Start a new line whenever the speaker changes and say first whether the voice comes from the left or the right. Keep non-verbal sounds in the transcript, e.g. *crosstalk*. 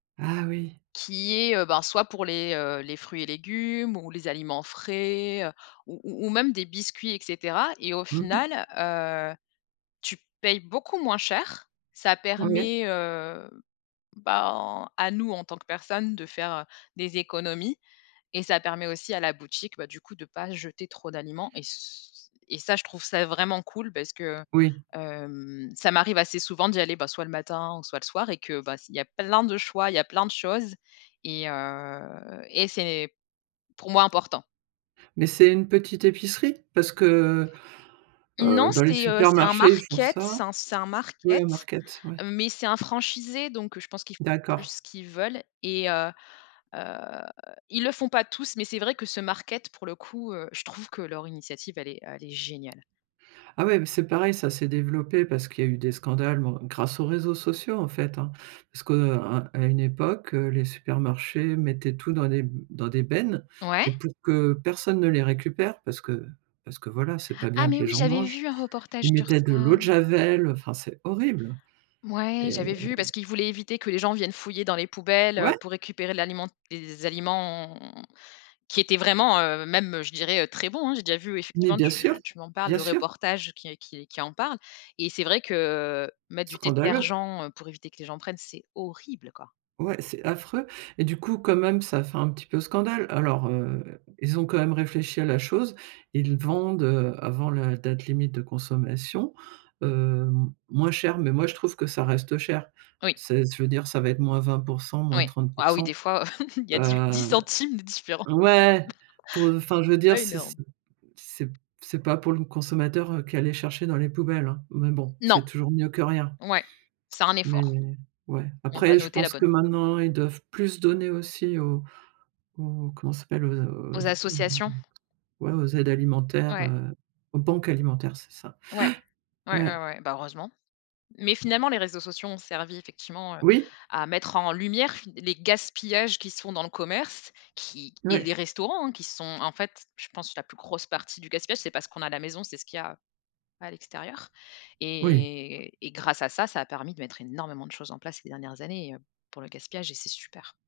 right: Ah oui!
left: Qui est, heu, ben, soit pour les, heu, les fruits et légumes ou les aliments frais ou ou ou même des biscuits et cetera et au
right: Mmh mh.
left: final, heu, tu payes beaucoup moins cher. Ça
right: OK.
left: permet, heu, ben, à nous, en tant que personne de faire, heu, des économies et ça permet aussi à la boutique, bah du coup, de pas jeter trop d'aliments et c et ça, je trouve ça vraiment cool parce que, heu,
right: Oui.
left: hem, ça m'arrive assez souvent d'y aller, bah, soit le matin ou soit le soir et que, bah c il y a plein de choix, il y a plein de choses et heu, et c'est pour moi important.
right: Mais c'est une petite épicerie? Parce que, heu,
left: Non,
right: heu, dans les
left: c'est, heu, c'est un
right: supermarchés ils font
left: market.
right: ça.
left: C'est un c'est un
right: Ouais
left: market,
right: market, ouais.
left: mais c'est un franchisé. Donc je pense qu'ils font plus
right: D'accord.
left: ce qu'ils veulent et heu, heu, ils le font pas tous. Mais c'est vrai que ce market,, pour le coup, heu, je trouve que leur initiative, elle est elle est géniale!
right: Ah ouais, bah, c'est pareil, ça s'est développé parce qu'il y a eu des scandales ou en grâce aux réseaux sociaux, en fait, hein. Parce que, heu, à à une époque, heu, les supermarchés mettaient tout dans des b dans des bennes
left: Ouais?
right: et pour que personne ne les récupère parce que parce que, voilà, c'est pas
left: Ah
right: bien que
left: mais,
right: les
left: oui,
right: gens
left: j'avais
right: mangent.
left: vu un reportage
right: Ils
left: sur
right: mettaient de
left: ça.
right: l'eau de javel, heu, enfin, c'est horrible
left: Mouais,
right: et heu
left: j'avais vu parce qu'ils voulaient éviter que les gens viennent fouiller dans les poubelles, heu,
right: Ouais.
left: pour récupérer de l'aliment des aliments qui étaient vraiment, heu, même, heu, je dirais, heu, très bons, hein. J'ai déjà vu
right: Mais
left: effectivement,
right: bien sûr,
left: tu tu m'en parles,
right: bien
left: le
right: sûr.
left: reportage qui qui qui en parle. Et c'est vrai que mettre du
right: Scandaleux!
left: détergent pour éviter que les gens prennent, c'est horrible, quoi.
right: Ouais, c'est affreux et du coup, quand même, ça a fait un petit peu scandale. Alors heu, ils ont quand même réfléchi à la chose. Ils vendent, heu, avant la date limite de consommation, hem, moins cher mais moi je trouve que ça reste cher.
left: Oui.
right: C'est je veux dire, ça va être -20 %, moins
left: Oui.
right: trente pour
left: Ah oui, des
right: cent,
left: fois, *chuckles* il y a dix,
right: heu
left: dix centimes de différent.
right: ouais, pour enfin, je
left: *chuckles*
right: veux
left: C'est
right: dire,
left: pas
right: c'est c'est
left: énorme.
right: c'est p c'est pas pour le consommateur qui allait chercher dans les poubelles, hein. Mais bon,
left: Non.
right: c'est toujours mieux que rien.
left: Ouais, c'est un
right: Mais
left: effort.
right: ouais,
left: On va
right: après je
left: noter la
right: pense que
left: bonne.
right: maintenant, ils doivent plus donner aussi aux aux comment ça s'appelle? Aux a aux
left: Aux
right: hem,
left: associations?
right: ouais, aux aides alimentaires,
left: Ouais.
right: heu, aux banques alimentaires, c'est ça.
left: Ouais.
right: Ouais,
left: Ouais, ouais,
right: ouais.
left: ouais, bah, heureusement. Mais finalement, les réseaux sociaux ont servi effectivement, heu,
right: Oui.
left: à mettre en lumière fin les gaspillages qui se font dans le commerce, qui et les
right: Ouais.
left: restaurants, hein, qui sont en fait, je pense la plus grosse partie du gaspillage, c'est pas ce qu'on a à la maison, c'est ce qu'il y a à l'extérieur.
right: Oui.
left: Et et grâce à ça, ça a permis de mettre énormément de choses en place ces dernières années pour le gaspillage et c'est super.